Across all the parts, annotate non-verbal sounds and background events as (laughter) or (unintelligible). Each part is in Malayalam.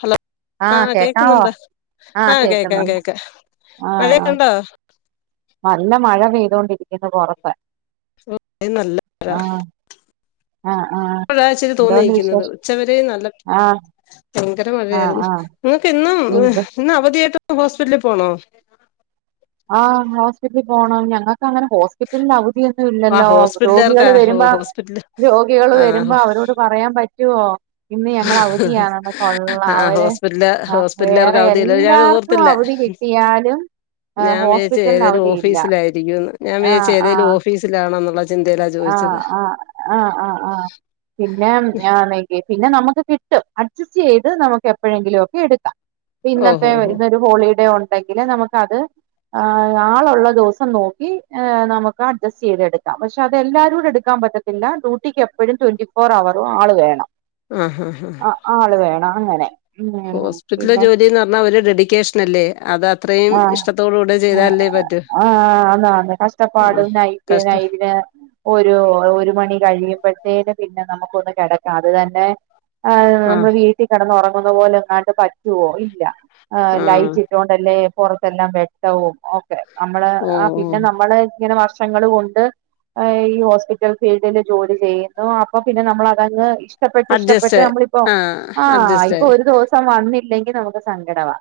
ഹലോ ആഹ് കേക്കുന്നുണ്ട് ആഹ് കേക്കാ കേക്കാ ആഹ് മഴയൊക്കെ ആഹ് ഉണ്ടോ നല്ല മഴ പെയ്തോണ്ടിരിക്കുന്നത് പുറത്ത് ഇവടെം നല്ല മഴ ആഹ് ആഹ് അപ്പോഴച്ചരി എന്തോണ്ട് തോന്നിയിരിക്കുന്നത് വിശേഷം ഉച്ചവരെ നല്ല ആഹ് ഭയങ്കര ആഹ് മഴയായിരുന്നു ആഹ് നിങ്ങൾക്ക് ഇന്നും ഇവ് ഇന്ന് അവധിയായിട്ട് ഹോസ്പിറ്റലിൽ പോണോ ആഹ് ഹോസ്പിറ്റിൽ പോണം ഞങ്ങക്ക് അങ്ങനെ ഹോ്പിറ്റലിന് അവധിയൊന്നും ആഹ് ഇല്ലല്ലോ ഹോസ്പിറ്റലുകാർക്കാ രോഗികള് ഓ വരുമ്പോ ഹോസ്പിറ്റല് രോഗികള് വരുമ്പോ ആഹ് അവരോട് അവരോട് പറയാൻ പറ്റോ ഇന്ന് ഞങ്ങള് അവധിയണെന്ന് കൊള്ളാം ആഹ് അവര് ഹോസ്പിറ്റല് ആ ഹോസ്പിറ്റലുകാർക്ക് വേറെ അവധിയല്ലേ ഞാൻ എല്ലാർക്കും ഓർത്തില്ല അവധി കിട്ടി കിട്ടിയാലും ഞാൻ വിചാരിച്ചു ഹോസ്പിറ്റലിന് ഏതേലും അവധിയില്ല ഓഫീസിലായിരിക്കുന്നു ഞാൻ വിചാരിച്ചു ആഹ് ഏതേലും ആഹ് ഓഫീസിലാണെന്നുള്ള ചിന്തേലാ ആഹ് ചോയ്ച്ചത് ആഹ് ആഹ് ആഹ് ആഹ് പിന്നെ ഞ പിന്നെ നമുക്ക് കിട്ടും അഡ്ജസ്റ്റ് ചെയ്ത് നമുക്ക് എപ്പഴെങ്കിലും ഒക്കെ എടുക്കാ ഓഹോ ഇന്നത്തെ ഹോ ഇന്നൊരു ഹോളിഡേ ഉണ്ടെങ്കില് നമുക്ക് അത് ആ ആളുള്ള ദിവസം നോക്കി നമുക്ക് അഡ്ജസ്റ്റ് ചെയ്തെടുക്കാം പക്ഷെ അതല്ലാരൂടെ എടുക്കാൻ പറ്റ റ്റത്തില്ല ഡ്യൂട്ടിക്ക് എപ്പഴും ട്വന്റി ഫോർ അവറും ആള് വേണം ആഹ് ആള് വേണം അങ്ങനെ ഉം ഹോസ്പിറ്റല പിന്നെ ജോലിന്ന് പർഞ്ഞ ഒരു ഡെഡിക്കേഷൻ നല്ലേ അത ആഹ് ആഹ് ആഹാ അതാണ് കഷ്ടപ്പാട് ആഹ് നൈറ്റ് കഷ്ടം നൈറ്റ് ഒരു ഒരു മണി കഴിയുമ്പോഴത്തേനും പിന്നെ നമുക്കൊന്ന് കെടക്കാം അത് തന്നെ ആ ആഹ് നമ്മള് വീട്ടിൽ കിടന്ന ഉറങ്ങുന്ന പോലെ ഇങ്ങാട്ട് പറ്റുവോ ഇല്ല. ആഹ്. ലൈറ്റ് ഇട്ടുകൊണ്ടല്ലേ പുറത്തെല്ലാം വെട്ടവും. നമ്മള് ഓ ആ ഓ പിന്നെ നമ്മള് ഇങ്ങനെ വർഷങ്ങള് കൊണ്ട്. ഈ ഹോസ്പിറ്റൽ ഫീൽഡിൽ ജോലി ചെയ്യുന്നു അപ്പൊ പിന്നെ നമ്മൾ അതങ്ങ്. ഇഷ് ഷ്ടപ്പെട്ട് ഇഷ്ടപ്പെട്ട് അഡ്ജസ്റ്റ് നമ്മളിപ്പോ ആഹ് ആഹ് അഡ്ജസ്റ്റ് ഇപ്പൊ ആയി ഒരു ദിവസം വന്നില്ലെങ്കി നമുക്ക് സങ്കടമാ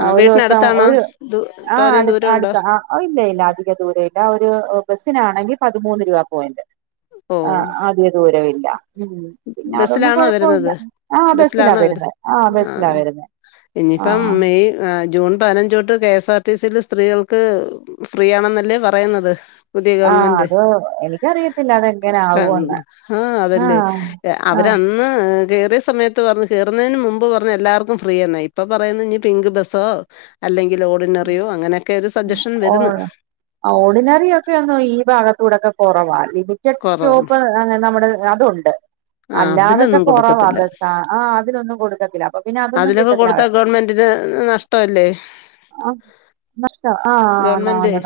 ആ വീട്ടിനടുത്താണോ ദ തോനയും ദൂരം ഉണ്ടോ? അത് ഇല്ല ഇല്ല. അധികം ദൂര ഇല്ല ഒരു ബസ്സിനാണെങ്കിൽ പതിമൂന്ന് രൂപ പോയിണ്ട്. ഓ ആഹ് ആദ്യ ദൂരമില്ല. ഉം. പിന്നെ അതൊന്നും ബസ്സിലാണോ കൊഴപ്പമല്ല വരുന്നത് ആഹ് ബസ്സിലാ ബസ്സിലാണോ വരു വരുന്നത്, ആഹ് ബസ്സിലാ വരുന്നേ. ഇനിയിപ്പം മെയ് ജൂൺ പതിനഞ്ചൊ ട്ട് കെ എസ് ആർ ടിസിൽ സ്ത്രീകൾക്ക് ഫ്രീ ആണെന്നല്ലേ പറയുന്നത് പുതിയ ആഹ് ഗവൺമെന്റ് അത് എനിക്കറിയത്തില്ല അതെങ്ങനെ ക ആവോന്ന് ആഹ് അതല്ലേ. ആഹ് അവര, ആഹ് അ ന്ന് കേറിയ സമയത്ത് പർഞ്ഞ് കേറുന്നതിന് മുമ്പ് പറഞ്ഞ് എല്ലാവർക്കും ഫ്രീയന്ന, ഇപ്പൊ പറയുന്നത് ഇനി പിങ്ക് ബസ്സോ. അല്ലെങ്കിൽ ഓർഡിനറിയോ അങ്ങനെയൊക്കെ ഒരു സജഷൻ വരും ന്ന് ആ ഓർഡിനറി ഒക്കെ ഒന്നോ ഈ ഭാഗത്ത് കൂടെക്കെ കൊറവാ. (unintelligible) കൊറവാണ് സ്റ്റോപ്പ് അങ്ങനെ നമ്മുടെ അതുണ്ട്. ആ അല്ലാതൊക്കെ അതിലൊന്നും കൊറവാ, കൊടുക്കത്തില്ല ആഹ് അതിനൊന്നും കൊടുക്കത്തില്ല. അപ്പൊ പിന്നെ അതൊന്നും അതിലൊക്കെ കിട്ടത്തില്ല കൊടുത്ത അവ ഗവൺമെന്റിന് നഷ്ടല്ലേ. ആഹ് നഷ്ട ആഹ് ഗവൺമെന്റ് ആണ്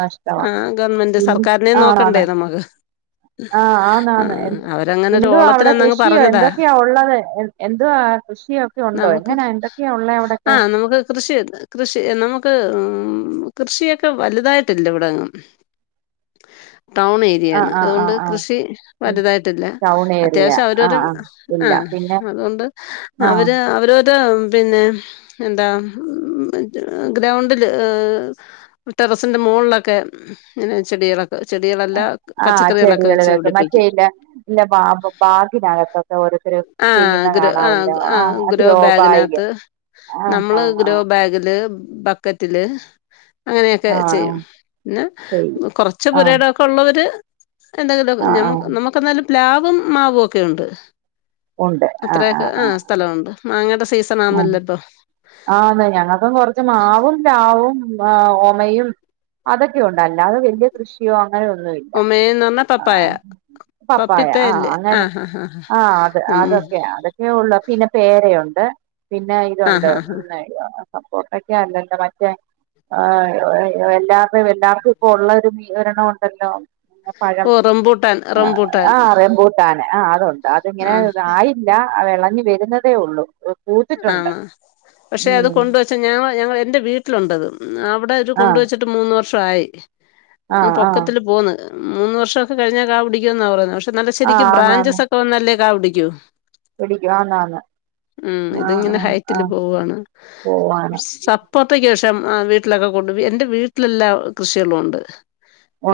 ആ നഷ്ടമാണ് ഗവൺമെന്റ് പിന്നിം സർക്കാരിനെ ആണ് നോക്കണ്ടേ ആണ് നമുക്ക് ആഹ് ആന്ന് ആ ആണ്. എ അവരങ്ങനെ ഒരു എന്ത്യോ അവിടെ ഓളത്തിനന്നങ്ങ് കൃഷിയോ പറഞ്ഞതാ എന്തൊക്കെയാ ഉള്ളത് എന്ത് എന്തുവാ കൃഷിയോ ഒക്കെ ഉണ്ടോ? ആഹ് എങ്ങനാ എന്തൊക്കെയാ ഉള്ളേ അവിടൊക്കെ നമുക്ക്. കൃഷി കൃഷി നമുക്ക് കൃഷിയൊക്കെ വലുതായിട്ടില്ല ഇവിടെ. ടൗൺ ഏ രിയാണ് ആഹ് ആഹ് അതുകൊണ്ട് ആഹ് ആഹ് കൃഷി വലുതായിട്ടില്ല, ടൗൺ ഏരിയ അത്യാവശ്യം അവരവർ ആഹ് ആഹ് ആ ഇല്ല പിന്നെ അതുകൊണ്ട്. ആഹ് അവര് അവര്. ന്താ പിന്നെ എന്താ ഗ്രൗണ്ടില് ഏഹ് ടെറസിന്റെ മോളിലൊക്കെ ങ്ങനെ ചെടികളാ ചെടിക ആഹ് ചെടികൾ വെക്കും മറ്റേ ല്ല ല്ല ബാ ബാഗിനകത്തൊക്കെ ഓരോര്ത്തര് ആഹ് ഗ്രോ ആ ആ ഗ്രോ ബാഗ് ബാഗിനകത്ത് ആഹ് നമ്മള് ആഹ് ഗ്രോ ആഹ് ബാഗില് ബക്കറ്റില് അങ്ങനെയൊക്കെ ആഹ് ചെയ്യും ആഹ് പിന്നെ ചെയ്യും കൊർച്ച് ആഹ് പുരടൊക്കെ ഉള്ളവര് എന്തെങ്കിലും ആഹ് മ്മ ആഹ് നമുക്ക എന്നാലും പ്ലാവും മാവ് ഒക്കെ ണ്ട് അത്രയൊക്കെ ആഹ് സ്ഥലമുണ്ട് മാങ്ങയുടെ സീസൺ ആണേല്ല ഇപ്പൊ ആഹ് ഞങ്ങൾക്കും കൊർച്ച് മാവും രാവും ആ ഓമയും അതൊക്കെ ഉണ്ടല്ല അത് വല്യ കൃഷിയോ അങ്ങനെയൊന്നുല്ല ഒമേന്ന് പറഞ്ഞാ പപ്പായ ആഹ് പപ്പായ ആഹ് പപ്പിത്തയില്ലേ ആ അങ്ങനെ ഹാ ഹാ ഹാ ആഹ് അത് നമ്മ അതൊക്കെ അതെ അതെഉള്ളൂ പിന്നെ പേരയുണ്ട് പിന്നെ ആ ഇതുണ്ട് ഹാ ഹാ സപ്പോട്ടക്കെ അല്ലല്ലോ മറ്റേ ആഹ് എല്ലർടെ എല്ലാർക്കും ഇപ്പ ഉള്ള ഒരു ഒരണം ഉണ്ടല്ലോ പഴം ഓ റംബൂട്ടാൻ റംബൂട്ടാൻ ആഹ് റബുട്ടാൻ ആഹ് അതുണ്ട് അതിങ്ങനെ ആ ആയില്ല ആയില്ല വെളഞ്ഞു വരുന്നതേ ഉള്ളൂ പൂത്തിട്ടുണ്ട് ആണ് പക്ഷെ ഉം അത് കൊണ്ട് വച്ച ഞ ഞങ്ങ എൻറെ വീട്ടിലുണ്ടത് അവിടെ ഒരു ആഹ് കൊണ്ടവച്ചിട്ട് വെച്ചിട്ട് മൂന്ന് വർഷയി ആഹ് പൊക്കത്തിൽ പോന്ന് മൂന്ന് വർഷക്കെ കഴിഞ്ഞാൽ കാ പിടിക്കോ ന്നാ പറയണ് പക്ഷെ നല്ല ആഹ് ശരിക്കും ബ്രാഞ്ചസ് ഒക്കെ വന്നല്ലേ കാ പിടിക്കൂ ഒരു ഗ്യാങാണ് ആഹ് അതിങ്ങനെ ആഹ് ഹൈറ്റില് ആഹ് പോവുവാണ് പൂവാണ് പോർത്തെക്ക് ശേഷം വീട്ടിലൊക്കെ കൊണ്ട് എൻ്റെ വീട്ടിലെല്ലാ കൃഷിയെളുണ്ട്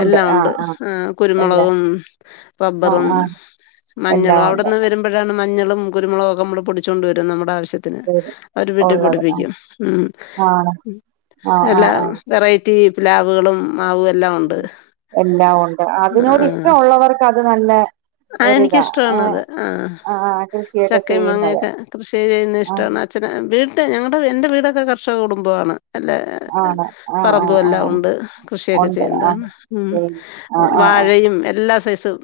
എല്ലാം ഉണ്ട് ആഹ് ആഹ് ഉം എല്ലാം കുരുമുളകും ആ റബ്ബറും ആ എല്ലാം മഞ്ഞളും ഉണ്ട് അവിന്ന് വരുമ്പോഴാണ് മഞ്ഞളും കുരുമുളും ഒക്കെ നമ്മള് പൊടിച്ചൊണ്ട് വരും നമ്മുടെ ആവശ്യത്തിന് വീട് അവര് വീട്ടീ ഉള്ളത് ആ പൊടിപ്പിക്കും ഉം ആണ് ആ ആ എല്ലാ ആ വെറൈറ്റി പ്ലാവുകളും മാവും എല്ലാം ഉണ്ട് എല്ലാം ഉണ്ട് അതിനോട് ആഹ് ഇഷ്ടമുള്ളവർക്ക് അത് നല്ല ആഹ് ഒരിതാ ഏ എനിക്കിഷ്ടണത് ആഹ് ആ ആ, കൃഷിയൊക്കെ ചക്കയും ചെയ്യുന്നത് മാങ്ങയൊക്കെ കൃഷി ചെയ്യുന്നത് ആ ഇഷ്ടാണ് അച്ഛന് വീട്ട് ഞങ്ങളുടെ എൻ്റെ വീടൊക്കെ കർഷക കുടുംബമാണ് അല്ലേ ആണ് ആ ആ പറമ്പും ആ ആ. എല്ലാം ഉണ്ട് കൃഷിയൊക്കെ ഉണ്ട് ആ ചെയ്യുന്നതാണ് ഉം ശരി ആ ആ ആ വാഴയും എല്ലാ സെയ്സും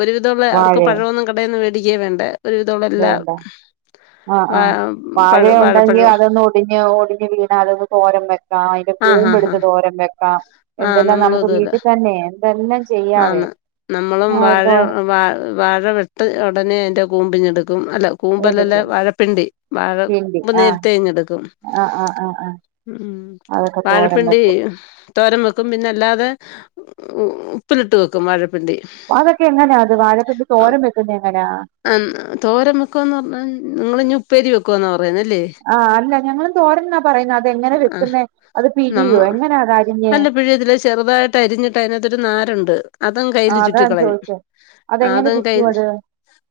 ഒരുവിധമുള്ള അവർക്ക് വാഴയോ പഴവൊന്നും കടൊന്നും മേടിക്കേ വേണ്ട ഒരുവിധമുള്ള എല്ലാം ആഹ് ആഹ് വഴ ഉണ്ടെങ്കിൽ അതൊന്ന് ഒടിഞ്ഞ് ഒടിഞ്ഞ് വീണ അതൊന്ന് തോരൻ വെക്കാം ആഹ് അതിന്റെ കൂമ്പ് ആഹ് എടുത്ത് ആഹ് തോരൻ വെക്കാം ആഹ് എന്തെല്ലാം നമ്മളും നമുക്ക് അതുപോലെ വീട്ടിൽ തന്നെ എന്തെല്ലാം ചെയ്യാവേ ആന്ന് നമ്മളും ആ ഒരു വാഴ തോ- വാ വാഴ വെട്ട് ഉടനെ അതിന്റെ കൂമ്പിങ്ങെടുക്കും അല്ലോ കൂമ്പല്ലല്ല എടുക്കും വഴപ്പിണ്ടി വഴ പിണ്ടി കൂമ്പ് ആ നേരത്തെ ഇങ്ങ്ടുക്കും ആ ആ ആ ആ ഉം അതൊക്കെ തോരൻ വാഴപ്പിണ്ടി വെക്കും തോരൻ വെക്കും പിന്നെ അല്ലാതെ ഉപ്പിലിട്ട് വെക്കും വഴപ്പിണ്ടി അതൊക്കെ എങ്ങനെയാ അത് വാഴപ്പിണ്ടി തോരൻ വെക്കുന്നത് എങ്ങനാ ആഹ് തോരൻ വെക്കുവന്ന് പറഞ്ഞാ നിങ്ങൾ ഞ്ഞി ഉപ്പേരി വെക്കുവന്നാ പറയന്നല്ലേ ആഹ് അല്ല ഞങ്ങളും തോരൻ ന്നാ പറയുന്ന അതെങ്ങന ആഹ് വെക്കുന്നെ അത് നമ്മ പിഴിയോ എങ്ങനാത അരിഞ്ഞേ അല്ല പിഴിയത്തില്ല ചെറുതായിട്ട് അരിഞ്ഞിട്ട് അതിനകത്തൊരു നാരുണ്ട് അതും കയ്ൽ ആഹ് അതാ ഞാൻ ചുറ്റിക്കളയും ചോദിച്ചേ അതെങ്ങനെ അതും ചുറ്റും കയ്യിൽ അത്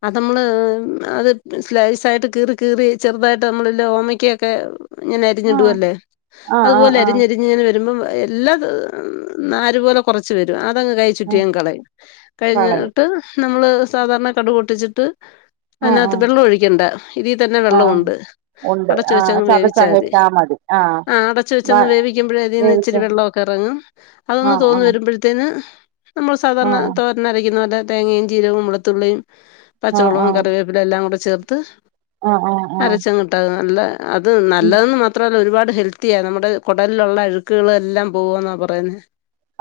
അത് നമ്മള് അത് സ്ലൈസായിട്ട് കീറി കീറി ചെറുതായിട്ട് നമ്മളെല്ലാം ഓമക്കൊക്കെ ഇങ്ങനെ അരിഞ്ഞിടു ആഹ് അല്ലേ ആഹ് ആഹ് അതുപോലെ ആഹ് അരിഞ്ഞരിഞ്ഞ് ഇങ്ങനെ വരുമ്പോ എല്ലാംനാാര് പോലെ കുറച്ച് വരും അതങ്ങ്കൈ ഉം ചുറ്റിയ കളയും കളയും കഴിഞ്ഞിട്ട് നമ്മള് സാധാരണ കടുക് പൊട്ടിച്ചിട്ട് ആഹ് അതിനത്ത് ആഹ് വെള്ളം ഒഴിക്കണ്ട ഇതി തന്നെ ആഹ് വെള്ളഉണ്ട് അടച്ച വെച്ചങ്ങ് വേവിച്ചാതി ഇട്ടാ മതി ആഹ് അടച്ച് വെച്ച് വ ഒന്ന് വേവിക്കുമ്പോഴ അതിൽന്ന് വേവിച്ച ഇച്ചിരിവെള്ളമൊക്കെ ഇറങ്ങും അതൊന്ന് ആഹ് തോന്ന് ആഹ് വരുമ്പോഴേതിന് ത്തിന് നമ്മൾ സാധാരണ ആഹ് തോരൻ അരക്കുന്നപോലെ തേങ്ങയും ചീരകവും വളുത്തുള്ളിയും ആഹ് പച്ചമൊളകും ആഹ് കറിവേപ്പില എല്ലാം കൂടെ ചേർത്ത് ആഹ് ആഹ് ആഹ് അരച്ച അങ്ങ് ഇട്ടാ നല്ല അത് ഉം നല്ലതെന്ന് മാത്ര മത്രല്ല ഒരുപാട് ഹെൽത്തിയാണ് നമ്മുടെ കുടലിലുള്ള അഴുക്കുകള എല്ലാം പോകെന്ന പറയുന്നത്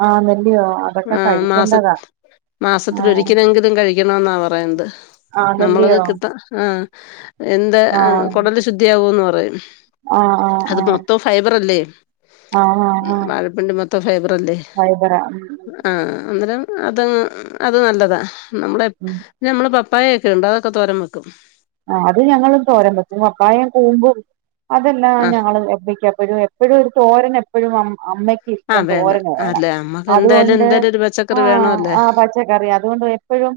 ആന്നല്ലിയോ അതൊക്കെ ആഹ് മാസ കഴിക്കേണ്ടതാ മാസത്തില ആഹ് ഒരിക്കലെങ്കില ഒരിക്കലെങ്കിലും കഴിക്കണ എന്നാ പറയുന്നത് നമ്മൾ ഒക്കെ ആന്നല്ലിയോ കിട്ടാ ആഹ് എന്ത് ആഹ് കൊടല് ശുദ്ധിയകൂന്ന് പറയും ആഹ് ആഹ് അത് ആഹ് മൊത്തം ഫൈബറല്ലേ ആഹ് ആഹ് വാഴപ്പിണ്ടിമൊത്തം ഫൈബറല്ലേ ഫൈബറാ ഉം ഉം ആഹ് അന്നേരം അത് അത് നല്ലതാ നമ്മള ഉം ഞമ്മള് പപ്പായയൊക്കെ ഉണ്ട് അതൊക്കെ തോരൻ വെക്കും അത് ഞങ്ങളും തോരൻ വെക്കും പപ്പായം കൂമ്പും അതെല്ലാം ആഹ് ഞങ്ങൾ എപ്പോയും എപ്പോഴും ഇവിടെ ഒരു തോരന് എപ്പോഴും അമ്മയ്ക്ക് ആഹ് ഇഷ്ടം തോരന് വേണം അല്ലെ അമ്മക്ക് എന്തായാലും അതുകൊണ്ട് എന്തായാലും ഒരു പച്ചക്കറി ആഹ് വേണോല്ലേ ആ പ പച്ചക്കറി അതുകൊണ്ട് എപ്പോഴും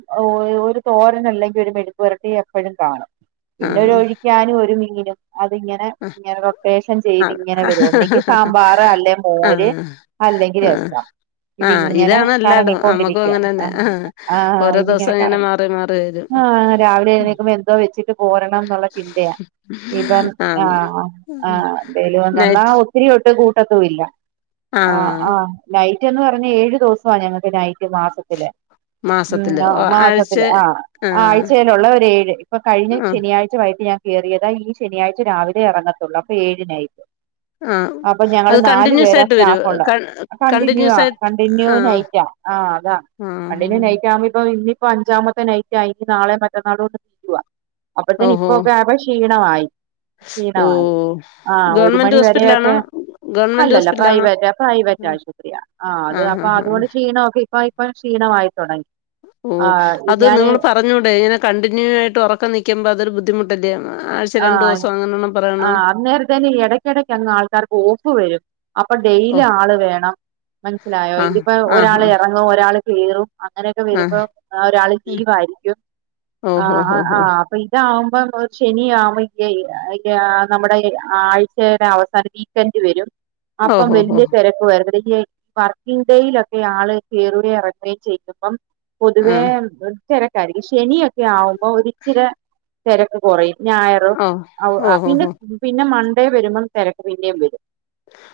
ഒരു തോരന് അല്ലെങ്കിൽ ഒരു മെഴുക്കുപ്പുരട്ടിംഎപ്പോഴും കാണും പിന്നെ ഒരു ആഹ് ഒഴിക്കാനും ഒരു മീനും അതിങ്ങനെ ഇങ്ങനെ റൊട്ടേഷൻ ചെയ്ത് ആഹ് ഇങ്ങനെ വരും ഒന്നെങ്കി ആഹ് സാമ്പാർ അല്ലേ മോര് അല്ലെങ്കിൽ ആഹ് രസം ആഹ് ഇതിങ്ങനെ ഇതാണ് എല്ലാടും നമ്മുക്കും കറങ്ങിക്കൊണ്ടിരിക്കുവാ അങ്ങനെ തന്നെ ആഹ് ആഹ് ഓരോ ഇതിങ്ങനെ ദിവസം ഇങ്ങനെ കറങ്ങി മാറി മാറി വരും ആഹ് രാവിലെ എഴുന്നേക്കുമ്പോ എന്തോ വെച്ചിട്ട് പോരണം എന്നുള്ള ചിന്തയാ ഇപ്പം ആണ് ആഹ് ആഹ് എന്തേലും ഒന്ന നൈറ്റ് ഒത്തിരിയൊട്ട് കൂട്ടത്തും ഇല്ല ആഹ് ആഹ് നൈറ്റ് എന്ന് പറഞ്ഞാ ഏഴു ദിവസമാണ് ഞങ്ങക്ക് നൈറ്റ് മാസത്തില് ഉം മാസത്തില് ആഹ് ഓ ആഴ്ച മാസത്തില് ആഹ് ആഹ് ആഴ്ചയിലുള്ള ഒര് ഏഴ് ഇപ്പൊ കഴിഞ്ഞ ശനിയാഴ്ച വൈകിട്ട് ഞാൻ കേറിയതാ ഈ ശനിയാഴ്ച രാവിലെ ഇറങ്ങത്തുള്ളൂ അപ്പൊ ഏഴ് നൈറ്റ് ആഹ് അപ്പൊ അത് ഞങ്ങള് നാലു കണ്ടിന്യൂസ് പേരാ ആയിട്ട് വരോ സ്റ്റാഫ് ഉള്ളെ ക കണ്ടിന്യൂസ് കണ്ടിന്യൂവാ ആയിട്ട് കണ്ടിന്യൂ ആഹ് നൈറ്റാ ആഹ് അതാ ആഹ് അല്ലെങ്കി ആഹ് നൈറ്റ് ആകുമ്പോ ഇപ്പൊ ഇന്നിപ്പോ അഞ്ചാമത്തെ നൈറ്റ് ആയി ഇനി നാളേം മറ്റന്നാളും കൊണ്ട് അപ്പൊത്തേന് ഓഹോ ഇപ്പൊക്കെ ആയപ്പൊ ക്ഷീണമായി ക്ഷീണമായി ഓഹ് ആഹ് ഒരു ഗവൺമെന്റ് മണി ഹോസ്പിറ്റലാണോ വരെയൊക്കെ ഗവൺമെന്റ് അല്ലല്ല ഹോസ്പിറ്റലാണോ പ്രൈവറ്റ് പ്രൈവറ്റ് ആശുപത്രിയാ ആഹ് അത് അപ്പൊ ആഹ് ആഹ് അതുകൊണ്ട് ക്ഷീണോക്കെ ഇപ്പോയി ഇപ്പം ക്ഷീണമായി തുടങ്ങി ഓ ആ അത് ഞാന് നിങ്ങള് സം പറഞ്ഞുകൂടെ ഇങ്ങനെ കണ്ടിന്യൂ ആയിട്ട് ഉറക്കം നിൽക്കുമ്പോൾ അതൊരു ബുദ്ധിമുട്ടല്ലേ ആഴ്ച രണ്ട് ദിവസം അങ്ങനെ ആഹ് അന്നേരത്തേന് ഇടയ്ക്കിടയ്ക്ക് അങ്ങ് ആൾക്കാർക്ക് ഓഫ് വരും അപ്പൊ ഡെയിലി ഓഹ് ആള് വേണം മനസ്സിലായോ ആഹ് ഇതിപ്പോ ആഹ് ഒരാൾ ഇറങ്ങും ഒരാൾ കയറും അങ്ങനെയൊക്കെ വരുമ്പോ ആഹ് ഒരാള് ആഹ് ലീവ് ആയിരിക്കും ഓഹോ ആഹ് ഹോ ഹോ ആഹ് അപ്പൊ ഇതാവുമ്പോ നമ്മള് ശനിയാ നമ്മുടെ ആഴ്ചയുടെ അവസാനം വീക്കെൻഡ് വരും അപ്പം ഓഹോ ഹോ വലിയ തിരക്ക് വരത്തില്യേ വർക്കിംഗ് ഡേയിലൊക്കെ ആള് കേറുകയും ഇറക്കുകയും ചെയ്യുമ്പം പൊതുവേ ആഹ് തിര ശനിയൊക്കെ ആവുമ്പോ ഒരിച്ചിരി തിരക്ക് കുറയും ഞാ ഓഹ് ആഹ് ഓഹോ പിന്നെ ഹോ പിന്നെ മണ്ടേ വരുമ്പോം തിരക്ക് പിന്നെയും വരും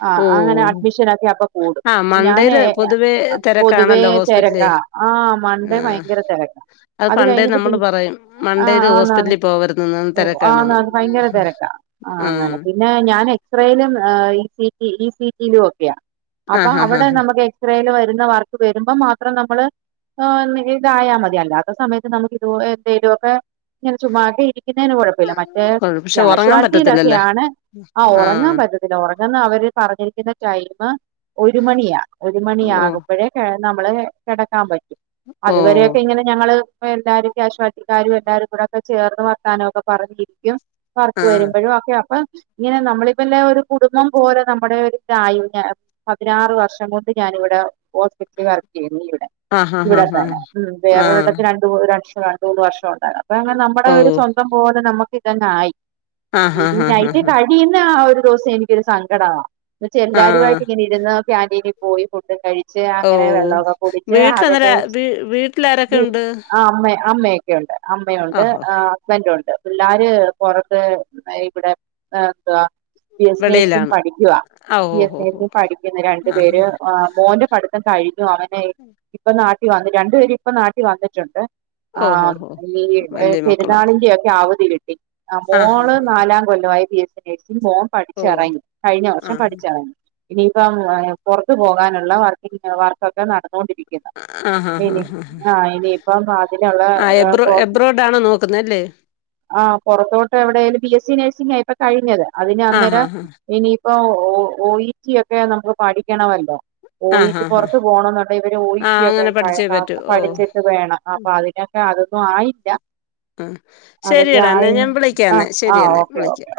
ആഹ് അങ്ങനെ ഓഹ് അഡ്മിഷൻ ഒക്കെ അപ്പൊ കൂടും ആഹ് ഞാനേ മൺണ്ടേയില് പൊതുവേ പൊതുവേ തിരക്കാണല്ലോ ഹോസ്പിറ്റല് തിരക്കാ ആഹ് മണ്ടേ ആഹ് ഭയങ്കര തിരക്കാ അത് പണ്ടേ കഴിഞ്ഞിട്ട് നമ്മള് പിന്നെ പറയും മണ്ടേയില് ഹോസ്പിറ്റലിൽ പോകരുന്ന് തിരക്ക ആഹ് ന ഭയങ്കര തിരക്കാ ആഹ് പിന്നെ ഞാൻ എക്സ്റേയിലും ഇ സി റ്റി യിലും ഒക്കെയാ അപ്പൊ ആഹ് അവിടെ ആഹ് നമുക്ക് എ ക്സറേല് വരുന്ന വർക്ക് വരുമ്പോൾ മാത്രം നമ്മള് ഇതായാ മതി അല്ലാത്ത സമയത്ത് നമുക്ക് ഇത് എന്തേലുവൊക്കെ ഇങ്ങനെ ചുമ്മാക്കെ ഇരി ക്കുന്നേന് കുഴപ്പമില്ല മറ്റേ ആഹ് ആഹ് പക്ഷെ ഉറങ്ങാൻ കാഷ്യൂവാലിറ്റിയിലൊക്കെ പറ്റത്തില്ലല്ലേ ആണ് ആഹ് ഉറങ്ങാൻ പറ്റത്തില്ല ഉറങ്ങന്ന് അവര് പറഞ്ഞിരിക്കുന്ന ടൈംമ് ഒരു മണിയാ ഒരു ഓ മണിയാകുമ്പോഴേ നമ്മള് കിടക്കാൻ പറ്റും ഓ അതുവരെ ഇങ്ങനെ ഞങ്ങള് എല്ലാരും കാഷ്വാലിറ്റിക്കാരും എല്ലാരും കൂടെ ഒക്കെ ചേർന്ന് വർത്താനം ഒക്കെ പറഞ്ഞിരിക്കും വർക്ക് ആഹ് വരുമ്പോഴും ഒക്കെ അപ്പം ഇങ്ങനെ നമ്മളിപ്പൊല്ലെ ഒരു കുടുംബം പോലെ നമ്മുടെ ഒരു പതിനാറ് വർഷം കൊണ്ട് ഞാനിവിടെ ഹോസ്പിറ്റലിൽ വർക്ക് ചെയ്യുന്നു ഇവിടെ ആഹ് ഇവിടെ ആഹ് ആഹ് തന്നെ ആഹ് ഉം ആഹ് വേറൊരിടത്തി ര ഓ ഒരക്ഷം രണ്ടൂന്ന് വർഷം ഉണ്ടായിരുന്നു അപ്പൊ അങ്ങനെ നമ്മുടെ ഓ ഒരു സ്വന്തം പോലെ നമുക്ക് ഇതങ്ങ് ആയി ആഹ് പി ആഹ് ആഹ് നൈറ്റ് ആഹ് കഴിയുന്ന ആ ഒരു ദിവസം എനിക്കൊരു സങ്കടമാ എന്നച്ചാ ആഹ് എല്ലാരുമായിട്ട് ഇങ്ങനെ ഇരുന്ന് കാക്ന്റീനിൽ പോയി ഫുഡും കഴി ച്ച് ഓ അങ്ങനെ വെള്ളമൊക്കെ കുടിച്ച് വീട്ടിലന്നേര അതൊക്കെ വീ വീട്ടിലാരൊക്കെ മ് ഉണ്ട് ആ അമ്മയാ അമ്മയ് ക്കെണ്ട് അമ്മയുണ്ട് ഓഹോ ആ ഹസ്ബന്റ ഉണ്ട് ണ്ട് പിള്ളാര് പൊറത്ത് ആ ഇവിടെ ആ എതുവാ ബി എസ്ഴ്സിംഗ് വെളിയിലാണ് പഠിക്കുവാ ആ ബി ഓ ഹോ ഹോ എസ്ഴ്സി പഠിക്കുന്നു രണ്ടു ആഹ് പേര് ആ മോനും പഠി ക്കെ കഴിഞ്ഞു അവൻ നഴ് ഇപ്പൊ നാട്ടി വന്ന് രണ്ടു പേര് ഇപ്പൊ നാട്ടി വന്നിട്ടുണ്ട് ഓ ഹോ ആഹ് ഹോ ഈ എ വല്യ മക്കളാ പെരുന്നാളിന്റെ ഒക്കെ ക്കെ അവധി ആ ആഹ് മോള് ആഹ് നാലാം കൊല്ലവായി ബി എസ് സി നഴ്സിങ് മോം ഓ പഠിച്ചെറങ്ങി കഴിഞ്ഞ വർഷം ആഹ് പഠിച്ചെറങ്ങി. ഇനീപ്പം പൊറത്ത് പോകാനുള്ള വർക്കിങ് വർക്കൊക്കെ നടന്നോണ്ടിരി ക്കുന്നു ആഹ് പ്പ ആഹ് ഇനി ആഹ് ആ ഇനി ഇപ്പം അതിനുള്ള കോ താണ് നോക്കുന്നേ അല്ലേ? ആഹ് പൊറത്തോട്ട് എവിടേലും ബി എസ് സി നേഴ്സിംഗായിപ്പം കഴിഞ്ഞത് ആ ഹാ അതിനന്നേരം ഹാ ഇനിയിപ്പോ ഓ ഓ ഈറ്റിയൊക്കെ നമ്മക്ക് പഠിക്കണവല്ലോ. ആ ഓയീറ്റി ഹാ ഹാ പൊറത്ത് പോണന്നുണ്ടേ ഇവര് ആ ഓയിറ്റിയൊക്കെ അങ്ങനെ പഠിച്ചേ പറ്റൂ ഓ പഠിച്ചിട്ട് വേണം ആഹ് ഉം, പ്പാതിനൊക്കെ അതൊന്നും ആയില്ല. ആഹ് അതൊക്കെ ശെരിയെടാ ന്നാ ആയി ഞാൻ ആ വിളിക്കാന്നേ ആ ശെരി എന്നെ ഓക്കെ ഓക്കെ വിളിക്കാം.